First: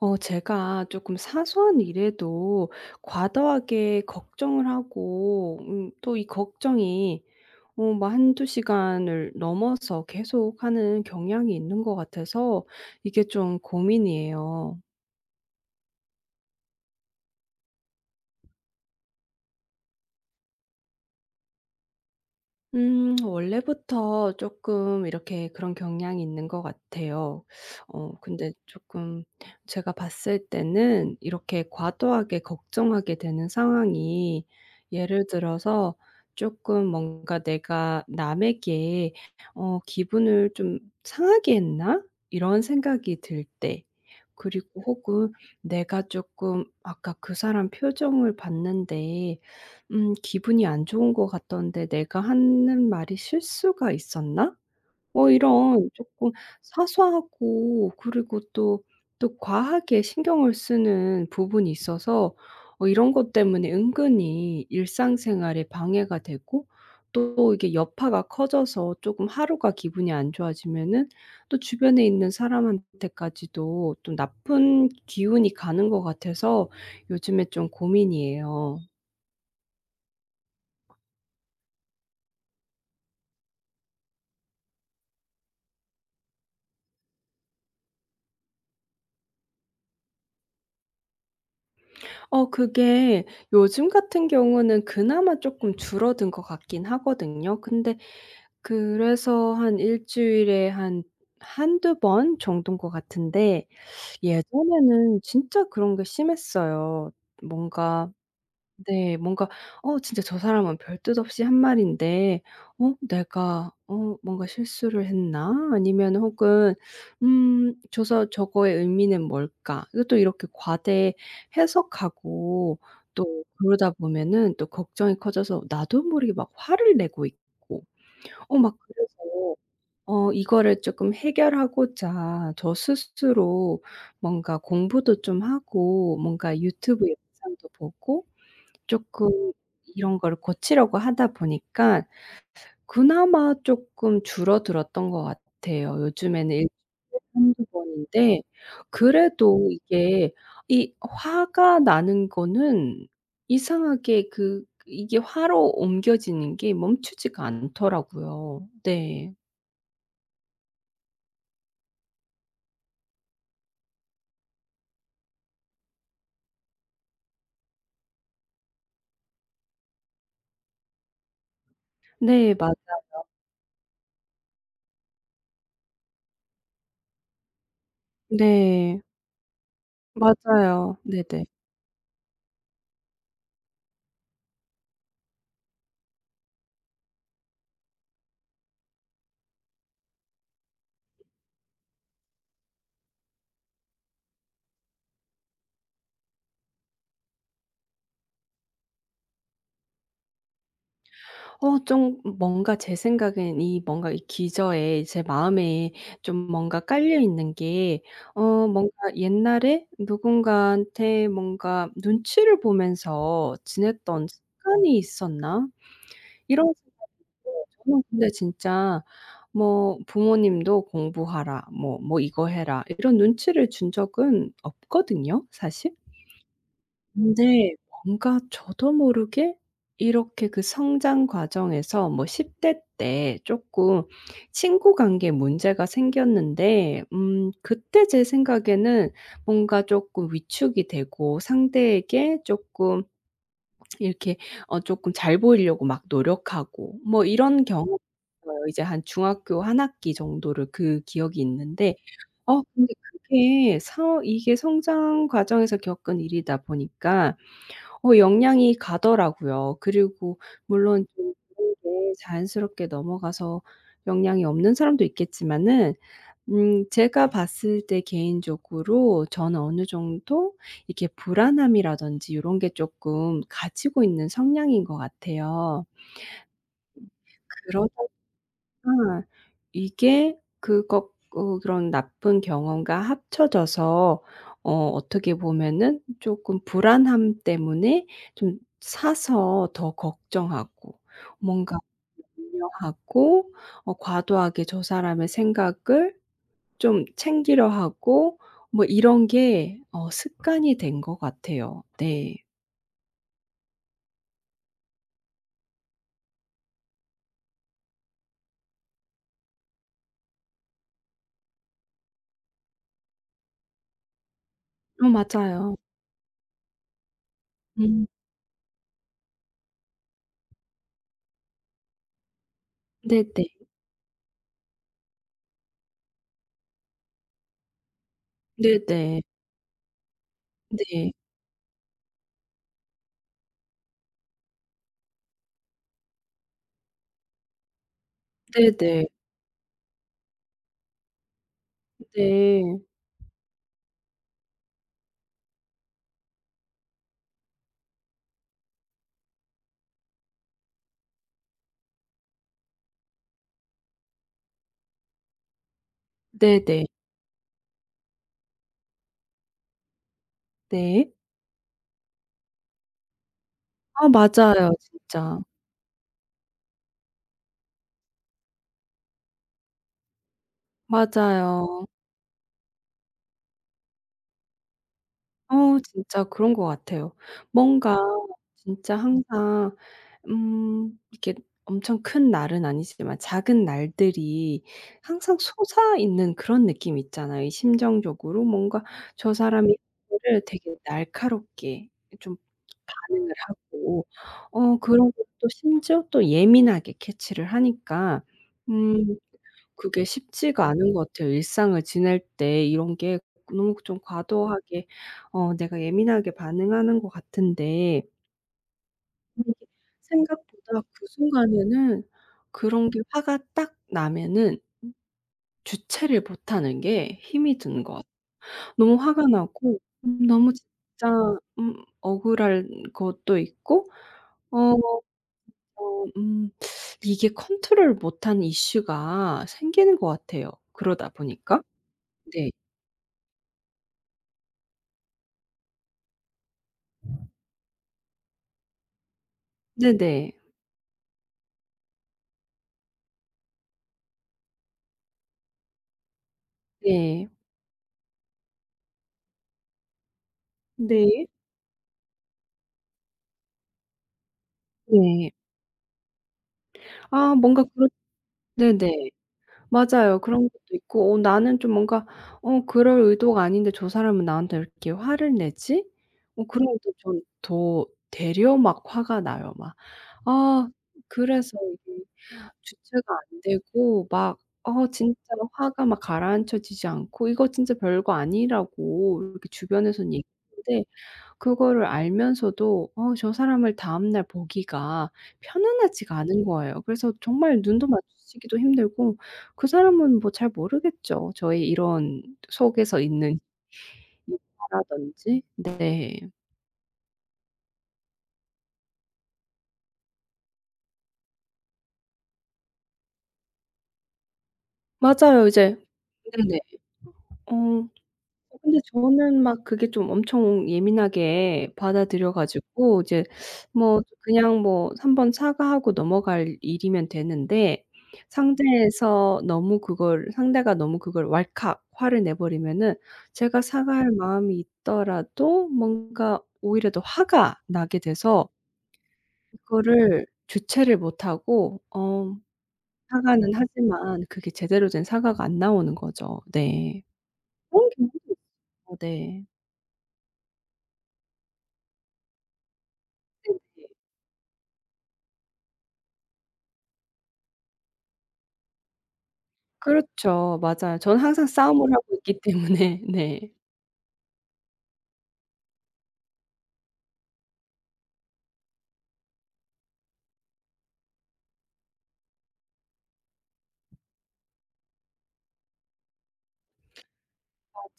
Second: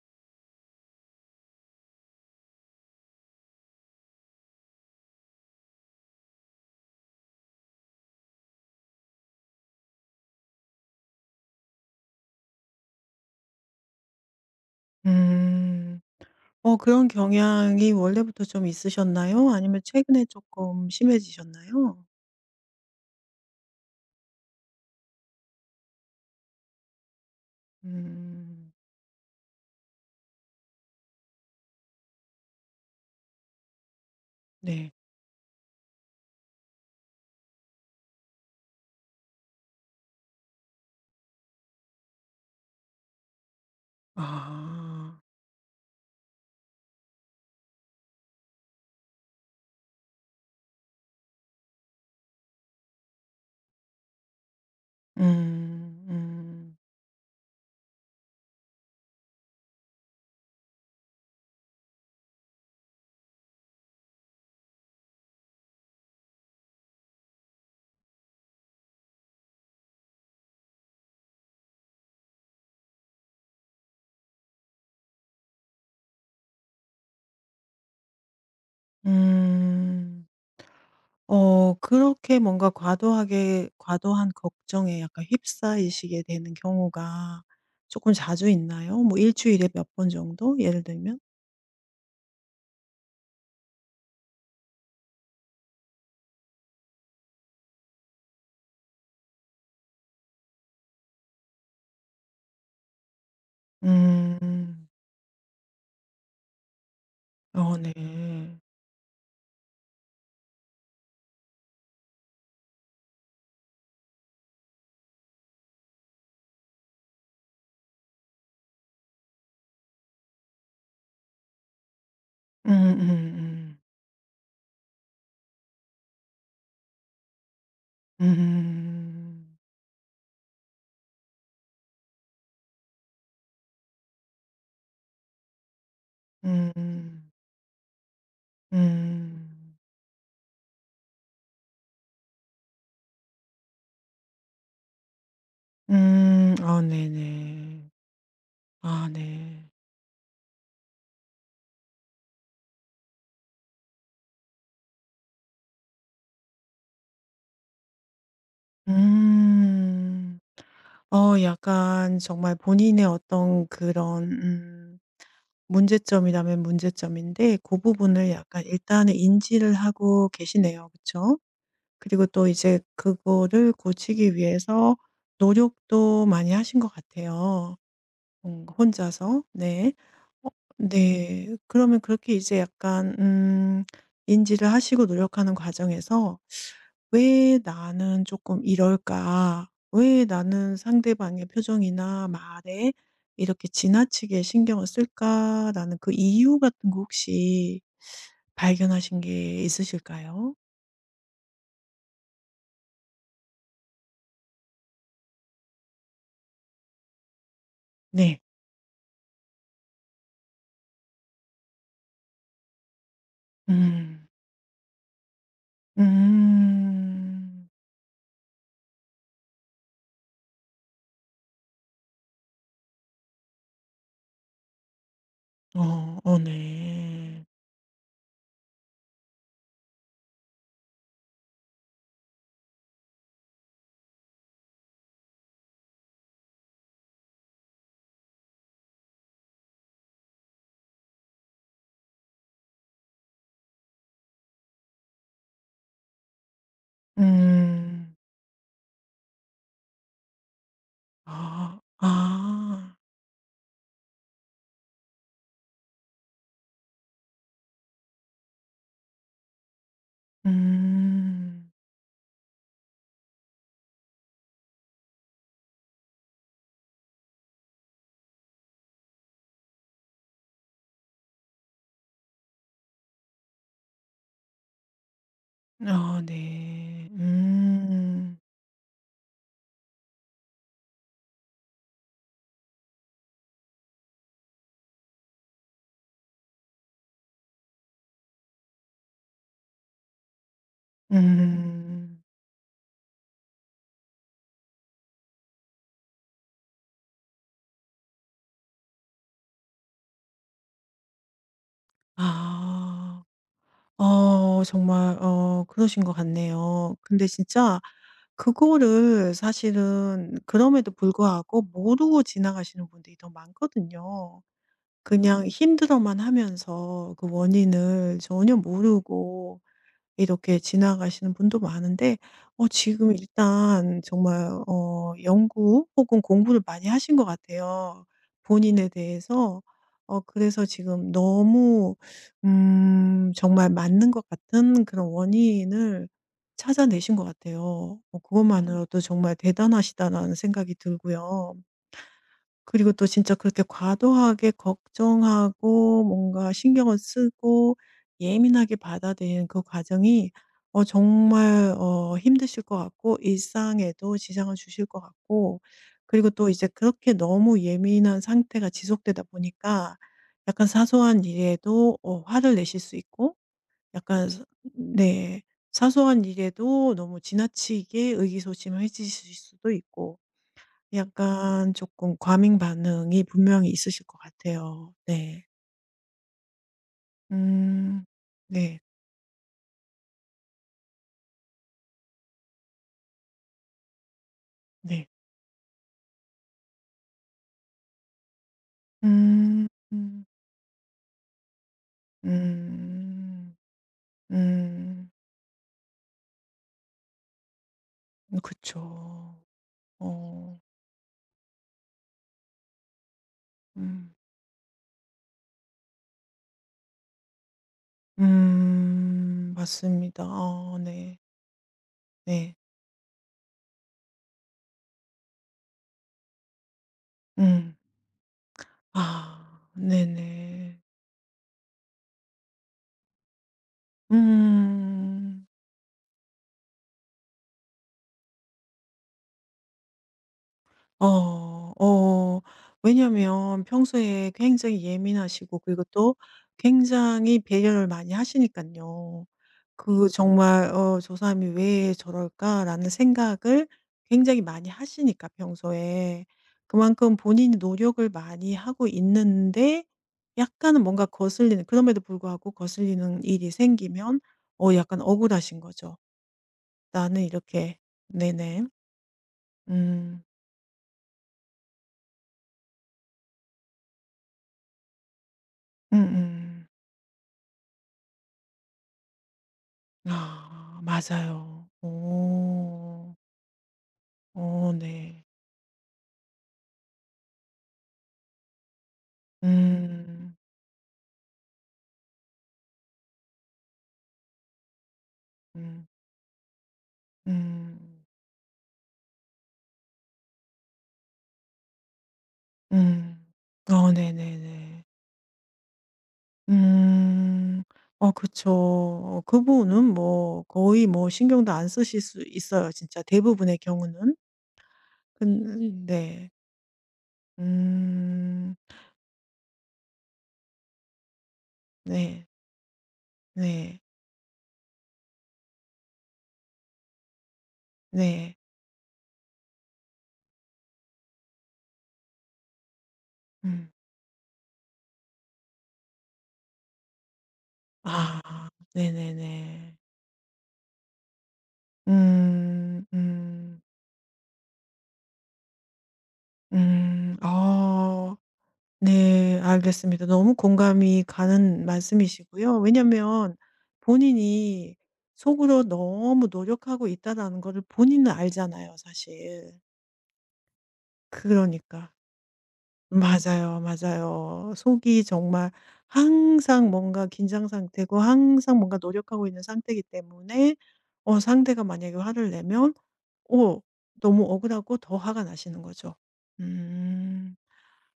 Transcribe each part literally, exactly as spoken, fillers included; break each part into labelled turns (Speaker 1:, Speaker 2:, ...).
Speaker 1: 어 제가 조금 사소한 일에도 과도하게 걱정을 하고 음 또 이 걱정이 어 뭐 한두 시간을 넘어서 계속하는 경향이 있는 것 같아서 이게 좀 고민이에요.
Speaker 2: 음. 어 그런 경향이 원래부터 좀 있으셨나요? 아니면 최근에 조금 심해지셨나요?
Speaker 1: 음 원래부터 조금 이렇게 그런 경향이 있는 것 같아요. 어 근데
Speaker 2: 음.
Speaker 1: 조금 제가 봤을 때는 이렇게 과도하게 걱정하게 되는 상황이
Speaker 2: 네.
Speaker 1: 예를 들어서 조금 뭔가 '내가 남에게 어 기분을 좀 상하게 했나?' 이런 생각이 들 때. 그리고
Speaker 2: 아.
Speaker 1: 혹은 '내가 조금 아까 그 사람 표정을 봤는데 음 기분이 안 좋은 것 같던데 내가 하는 말이 실수가 있었나?' 뭐 이런
Speaker 2: 음.
Speaker 1: 조금
Speaker 2: 음.
Speaker 1: 사소하고 그리고 또, 또 과하게 신경을 쓰는 부분이 있어서 어 이런 것 때문에 은근히 일상생활에 방해가 되고 또 이게 여파가 커져서 조금 하루가 기분이 안 좋아지면은 또 주변에 있는 사람한테까지도 또 나쁜 기운이 가는 것 같아서 요즘에 좀 고민이에요.
Speaker 2: 음. 어 그렇게 뭔가 과도하게 과도한 걱정에 약간 휩싸이시게 되는 경우가 조금 자주 있나요? 뭐 일 주일에 몇 번 정도 예를 들면?
Speaker 1: 어 그게 요즘 같은 경우는 그나마 조금 줄어든 것 같긴 하거든요. 근데 그래서 한 일 주일에 한 한두 번 정도인 것 같은데,
Speaker 2: 음.
Speaker 1: 예전에는 진짜 그런 게 심했어요.
Speaker 2: 어 네.
Speaker 1: 뭔가, 네. 뭔가 어 진짜 저 사람은 별뜻 없이 한 말인데 어 내가 어 뭔가 실수를 했나? 아니면 혹은 음 저서 '저거의 의미는 뭘까?' 이것또 이렇게 과대 해석하고, 또
Speaker 2: 음음음.
Speaker 1: 그러다 보면은 또 걱정이 커져서 나도 모르게 막 화를 내고 있고 어 막 그래서
Speaker 2: 음. 음.
Speaker 1: 어 이거를 조금 해결하고자 저 스스로 뭔가 공부도 좀 하고 뭔가
Speaker 2: 음,
Speaker 1: 유튜브
Speaker 2: 음.
Speaker 1: 영상도 보고 쪼끔
Speaker 2: 음.
Speaker 1: 이런 거를 고치려고 하다 보니까 그나마 쪼끔 줄어들었던 것 같아요.
Speaker 2: 음.
Speaker 1: 요즘에는 일주일에
Speaker 2: 아
Speaker 1: 한두
Speaker 2: 네네.
Speaker 1: 번인데,
Speaker 2: 아
Speaker 1: 그래도
Speaker 2: 네.
Speaker 1: 이게, 이 화가 나는 거는 이상하게 그 이게 화로 옮겨지는 게 멈추지가 않더라고요. 네.
Speaker 2: 음. 어 약간 정말 본인의 어떤 그런 음 문제점이라면 문제점인데 고 부분을 약간 일단은 인지를 하고 계시네요. 그쵸? 그리고 또
Speaker 1: 네 맞아.
Speaker 2: 이제 그거를 고치기 위해서 노력도 많이 하신 것 같아요. 뭔가
Speaker 1: 네.
Speaker 2: 혼자서. 네. 어
Speaker 1: 맞아요. 네네.
Speaker 2: 네. 그러면 그렇게 이제 약간 음 인지를 하시고 노력하는 과정에서 '왜 나는 조금 이럴까? 왜 나는 상대방의 표정이나 말에 이렇게 지나치게 신경을 쓸까?'라는 그 이유 같은 거 혹시 발견하신 게 있으실까요?
Speaker 1: 어 좀 뭔가 제 생각엔 이 뭔가 이 기저에 제 마음에 좀 뭔가 깔려 있는 게
Speaker 2: 네.
Speaker 1: 어 뭔가 옛날에 누군가한테 뭔가 눈치를 보면서
Speaker 2: 음.
Speaker 1: 지냈던 습관이 있었나? 이런 생각이 들어요.
Speaker 2: 음.
Speaker 1: 저는 근데 진짜 뭐 부모님도 "공부하라." 뭐 "뭐 이거 해라." 이런 눈치를 준 적은 없거든요 사실.
Speaker 2: 어. 어 네.
Speaker 1: 근데 뭔가 저도 모르게 이렇게 그 성장 과정에서 뭐 십 대 때 쪼끔 친구 관계에 문제가 생겼는데 음 그때 제 생각에는 뭔가 쪼끔 위축이 되고 상대에게 쪼끔 이렇게 어 쪼끔 잘 보이려고 막 노력하고 뭐 이런 경험이
Speaker 2: 음.
Speaker 1: 있어요. 이제 한 중학교 한 학기 정도를 그 기억이
Speaker 2: 아.
Speaker 1: 있는데, 어 근데
Speaker 2: 아.
Speaker 1: 그게 서 이게 성장 과정에서 겪은 일이다 보니까 어 영향이 가더라고요. 그리고 물론 좀
Speaker 2: 음.
Speaker 1: 그런 게 자연스럽게 넘어가서 영향이 없는 사람도 있겠지만은 음 제가 봤을 때 개인적으로 저는 어느 정도 이게 불안함이라든지 요런 게 쪼끔 가지고 있는 성향인 것 같아요.
Speaker 2: 아 네.
Speaker 1: 그러다
Speaker 2: 음.
Speaker 1: 아. 이게 그거 어 그런 나쁜 경험과 합쳐져서 어 어떻게 보면은 조금 불안함 때문에 좀 사서 더 걱정하고 뭔가
Speaker 2: 음.
Speaker 1: 염요하고 과도하게 저 사람의 생각을 좀 챙기려 하고 뭐 이런 게 어 습관이 된 것 같아요. 네.
Speaker 2: 아. 어 정말 어 그러신 것 같네요. 근데 진짜 그거를 사실은 그럼에도 불구하고 모르고 지나가시는 분들이 더 많거든요.
Speaker 1: 어
Speaker 2: 그냥
Speaker 1: 맞아요.
Speaker 2: 힘들어만 하면서 그
Speaker 1: 음.
Speaker 2: 원인을 전혀 모르고 이렇게 지나가시는 분도 많은데 어 지금
Speaker 1: 네네.
Speaker 2: 일단 정말 어 연구 혹은 공부를 많이 하신 것 같아요, 본인에
Speaker 1: 네네.
Speaker 2: 대해서. 어 그래서 지금
Speaker 1: 네.
Speaker 2: 너무 음 정말 맞는 것 같은 그런 원인을 찾아내신 것 같아요. 어 음. 그것만으로도
Speaker 1: 네네.
Speaker 2: 정말 대단하시다라는 생각이 들고요.
Speaker 1: 네.
Speaker 2: 그리고 또 진짜 그렇게 과도하게 걱정하고 뭔가 신경을 쓰고 예민하게 받아들이는 그 과정이 어 정말 어 힘드실 것 같고 일상에도 지장을 주실 것 같고 그리고 또 이제
Speaker 1: 네네.
Speaker 2: 그렇게 너무 예민한 상태가 지속되다 보니까 약간
Speaker 1: 네.
Speaker 2: 사소한 일에도 어 화를 내실 수 있고
Speaker 1: 아
Speaker 2: 약간 사
Speaker 1: 맞아요 진짜.
Speaker 2: 네. 사소한 일에도 너무 지나치게 의기소침해지실 수도 있고 약간
Speaker 1: 맞아요.
Speaker 2: 조금 과민 반응이 분명히 있으실 것 같아요. 네.
Speaker 1: 어 진짜 그런 것 같아요. 뭔가
Speaker 2: 음. 네.
Speaker 1: 진짜 항상 음 이렇게 엄청 큰 날은 아니지만 작은 날들이
Speaker 2: 네.
Speaker 1: 항상 솟아있는 그런 느낌 이 있잖아요. 이 심정적으로 뭔가 저
Speaker 2: 음.
Speaker 1: 사람이
Speaker 2: 음.
Speaker 1: 그거를 되게 날카롭게 좀 반응을
Speaker 2: 음.
Speaker 1: 하고 어
Speaker 2: 음.
Speaker 1: 그런 것도 심지어 또 예민하게 캐치를 하니까 음
Speaker 2: 그쵸.
Speaker 1: 그게
Speaker 2: 어.
Speaker 1: 쉽지가 않은 것 같아요. 일상을 지낼 때 이런 게 너무 좀
Speaker 2: 음.
Speaker 1: 과도하게 어 내가 예민하게 반응하는 것 같은데
Speaker 2: 음.
Speaker 1: 이게
Speaker 2: 맞습니다. 어
Speaker 1: 생각보다 그
Speaker 2: 네.
Speaker 1: 순간에는
Speaker 2: 네.
Speaker 1: 그런 게 화가 딱 나면은 음 주체를 못하는 게 힘이
Speaker 2: 음.
Speaker 1: 드는 것 같아요. 너무 화가
Speaker 2: 아.
Speaker 1: 나고 음 너무
Speaker 2: 네네.
Speaker 1: 진짜 음 억울한 것도 있고 어
Speaker 2: 음.
Speaker 1: 어 음 이게 컨트롤 못하는 이슈가 생기는 것 같아요 그러다 보니까.
Speaker 2: 어. 어.
Speaker 1: 네.
Speaker 2: 왜냐면 평소에 굉장히 예민하시고 그리고 또 굉장히 배려를 많이 하시니까요. 그
Speaker 1: 네네.
Speaker 2: 정말 어 '저 사람이 왜 저럴까?'라는 생각을 굉장히 많이 하시니까 평소에. 그만큼
Speaker 1: 네.
Speaker 2: 본인이 노력을 많이 하고 있는데 약간은 뭔가
Speaker 1: 네.
Speaker 2: 거슬리는, 그럼에도 불구하고 거슬리는 일이 생기면 어 약간
Speaker 1: 네.
Speaker 2: 억울하신 거죠. 나는
Speaker 1: 아 뭔가
Speaker 2: 이렇게.
Speaker 1: 그렇
Speaker 2: 네네.
Speaker 1: 네네. 맞아요.
Speaker 2: 음.
Speaker 1: 그런 것도 있고 '어 나는 좀 뭔가 어 그럴 의도가 아닌데 저 사람은 나한테 왜 이렇게 화를 내지?' 어
Speaker 2: 음음.
Speaker 1: 그러면 또 전 더 되려 막 화가 나요. 막 아
Speaker 2: 아
Speaker 1: 그래서
Speaker 2: 맞아요.
Speaker 1: 이게 주체가
Speaker 2: 오
Speaker 1: 안 되고 막
Speaker 2: 오
Speaker 1: 어 진짜
Speaker 2: 네.
Speaker 1: 화가 막 가라앉혀지지 않고 이거 진짜 별거 아니라고 이렇게 주변에선
Speaker 2: 음.
Speaker 1: 얘기하는데, 그거를 알면서도 어 저 사람을 다음 날 보기가
Speaker 2: 음.
Speaker 1: 편안하지가 않은 거예요. 그래서 정말 눈도
Speaker 2: 음.
Speaker 1: 마주치기도 힘들고, 그 사람은 뭐 잘 모르겠죠. 저의 이런 속에서
Speaker 2: 음.
Speaker 1: 있는
Speaker 2: 어 네네네.
Speaker 1: 일화라든지. 네.
Speaker 2: 음. 어 그쵸. 어 그 부분은 뭐 거의 뭐 신경도 안 쓰실 수 있어요 진짜 대부분의 경우는.
Speaker 1: 맞아요. 이제,
Speaker 2: 근 네.
Speaker 1: 네네. 어. 어
Speaker 2: 음.
Speaker 1: 근데 저는 막 그게 좀 엄청 예민하게
Speaker 2: 네.
Speaker 1: 받아들여 가지고 이제
Speaker 2: 네.
Speaker 1: 뭐 그냥 뭐 한번 사과하고 넘어갈 일이면 되는데
Speaker 2: 네.
Speaker 1: 상대에서 너무 그걸 상대가 너무 그걸 왈칵 화를 내 버리면은 제가
Speaker 2: 음.
Speaker 1: 사과할 마음이 있더라도 뭔가 오히려 더 화가 나게 돼서
Speaker 2: 아 네네네.
Speaker 1: 그거를 주체를 못 하고 어
Speaker 2: 음.
Speaker 1: 사과는
Speaker 2: 음.
Speaker 1: 하지만 그게 제대로 된 사과가 안 나오는 거죠. 네.
Speaker 2: 음.
Speaker 1: 그런
Speaker 2: 아.
Speaker 1: 경우도.
Speaker 2: 네.
Speaker 1: 네.
Speaker 2: 알겠습니다. 너무 공감이 가는 말씀이시고요. 왜냐면 본인이 속으로 너무 노력하고 있다라는 거를 본인은 알잖아요, 사실.
Speaker 1: 그렇죠. 맞아요. 저는 항상
Speaker 2: 그러니까.
Speaker 1: 싸움을 하고 있기 때문에 네.
Speaker 2: 맞아요, 맞아요. 속이 정말 항상 뭔가 긴장 상태고 항상 뭔가 노력하고 있는 상태이기 때문에 어 상대가 만약에 화를 내면 어 너무 억울하고 더 화가 나시는 거죠. 음.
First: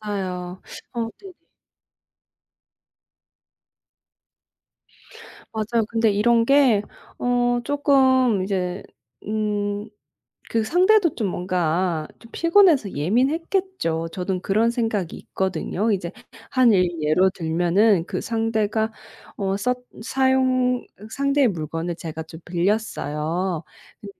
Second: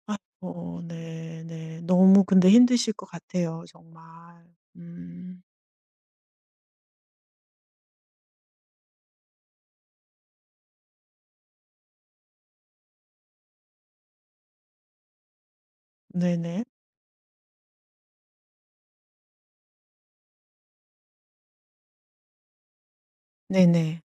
Speaker 1: 맞아요.
Speaker 2: 어
Speaker 1: 어 네.
Speaker 2: 네 네. 너무 근데 힘드실 것 같아요 정말. 음
Speaker 1: 맞아요. 근데 이런 게 어 쪼끔 이제 음 그 상대도 좀 뭔가 좀 피곤해서 예민했겠죠. 저도 그런 생각이 있거든요. 이제
Speaker 2: 네네.
Speaker 1: 한 일 예로 들면은 그 상대가 어 썼 사용, 상대의 물건을 제가 좀 빌렸어요.
Speaker 2: 네네.
Speaker 1: 근데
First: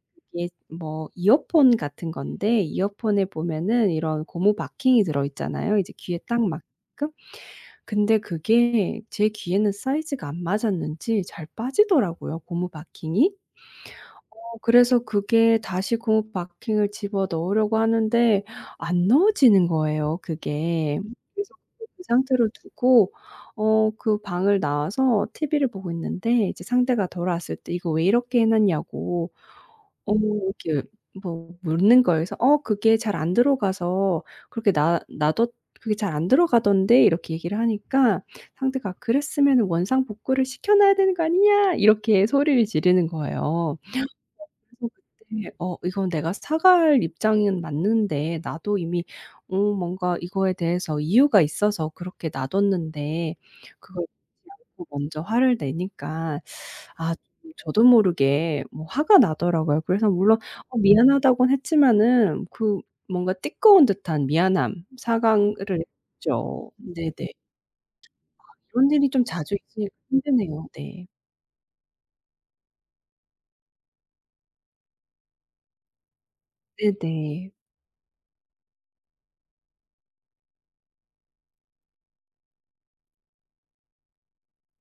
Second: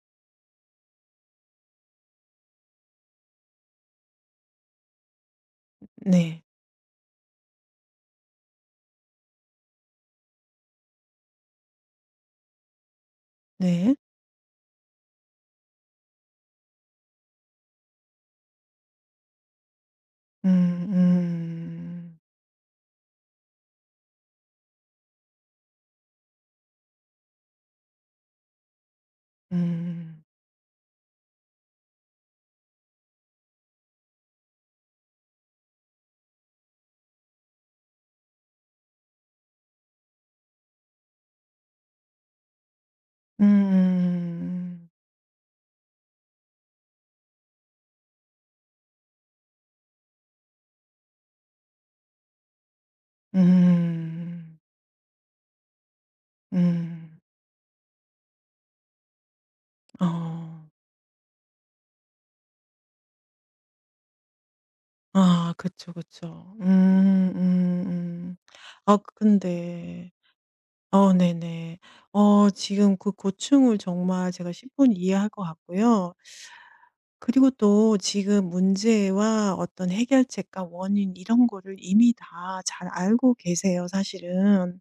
Speaker 1: 그게 뭐 이어폰 같은 건데 이어폰에 보면은 이런 고무 바킹이 들어 있잖아요, 이제 귀에
Speaker 2: 네.
Speaker 1: 딱 맞게끔. 근데 그게 제 귀에는 사이즈가 안 맞았는지 잘 빠지더라고요, 고무 바킹이.
Speaker 2: 네.
Speaker 1: 어 그래서 그게 다시 고무 바킹을 집어 넣으려고 하는데 안 넣어지는 거예요
Speaker 2: 음
Speaker 1: 그게. 그래서 그걸 그
Speaker 2: 음.
Speaker 1: 상태로 두고 어 그 방을 나와서 티비를 보고 있는데 이제 상대가 돌아왔을 때 "이거 왜 이렇게 해 놨냐."고 어
Speaker 2: 음.
Speaker 1: 이렇게 뭐 묻는 거예요. 그래서 "어 그게 잘 안 들어가서 그렇게 놔 놔뒀, 그게 잘 안 들어가던데." 이렇게 얘기를 하니까 상대가 "그랬으면은 원상 복구를 시켜 놔야 되는 거 아니냐." 이렇게 소리를 지르는 거예요.
Speaker 2: 음.
Speaker 1: 그래서 그때 어 이건 내가 사갈 입장은 맞는데 나도 이미 어 뭔가 이거에 대해서 이유가 있어서 그렇게 놔뒀는데 그걸 듣지
Speaker 2: 음.
Speaker 1: 않고 먼저 화를 내니까 아
Speaker 2: 음.
Speaker 1: 저도 모르게 뭐 화가 나더라고요. 그래서 물론
Speaker 2: 어.
Speaker 1: 어 미안하다고는 했지만은 그 뭔가 뜨거운 듯한 미안함
Speaker 2: 아
Speaker 1: 사과를
Speaker 2: 그쵸, 그쵸.
Speaker 1: 했죠. 네네.
Speaker 2: 음 음 음.
Speaker 1: 이런
Speaker 2: 아 그
Speaker 1: 일이 좀 자주 있으니까
Speaker 2: 근데
Speaker 1: 힘드네요. 네.
Speaker 2: 어 네네. 어 지금 그 고충을 정말 제가 십분 이해할 것 같고요. 그리고
Speaker 1: 네네.
Speaker 2: 또 지금 문제와 어떤 해결책과 원인 이런 거를 이미 다 잘 알고 계세요, 사실은.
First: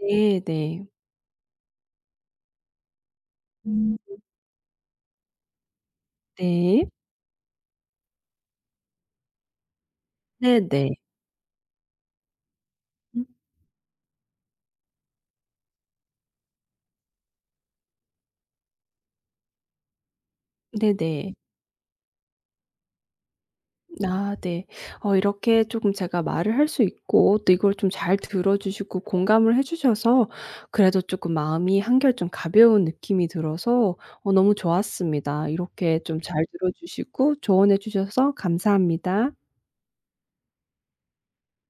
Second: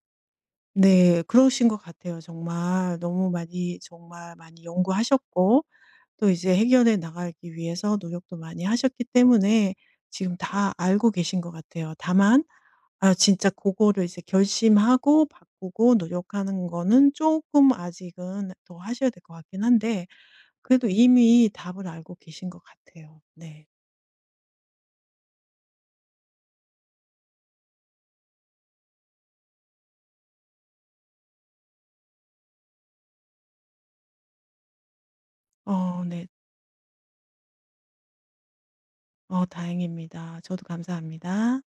Speaker 1: 네네.
Speaker 2: 네, 그러신 것 같아요, 정말. 너무 많이,
Speaker 1: 음
Speaker 2: 정말 많이 연구하셨고, 또 이제
Speaker 1: 네.
Speaker 2: 해결해 나가기 위해서 노력도 많이 하셨기 때문에 지금 다
Speaker 1: 네네.
Speaker 2: 알고 계신 것 같아요. 다만, 아, 진짜 그거를 이제 결심하고 바꾸고 노력하는 거는 조금 아직은 더 하셔야 될 것 같긴 한데, 그래도
Speaker 1: 네네.
Speaker 2: 이미 답을 알고 계신 것 같아요. 네.
Speaker 1: 아 네. 어 이렇게 조금 제가 말을 할 수 있고 또 이걸 좀 잘 들어 주시고 공감을 해 주셔서 그래도 조금 마음이 한결 좀 가벼운 느낌이 들어서 어 너무 좋았습니다. 이렇게
Speaker 2: 어
Speaker 1: 좀
Speaker 2: 네.
Speaker 1: 잘 들어 주시고 조언해 주셔서 감사합니다.
Speaker 2: 어 다행입니다. 저도 감사합니다.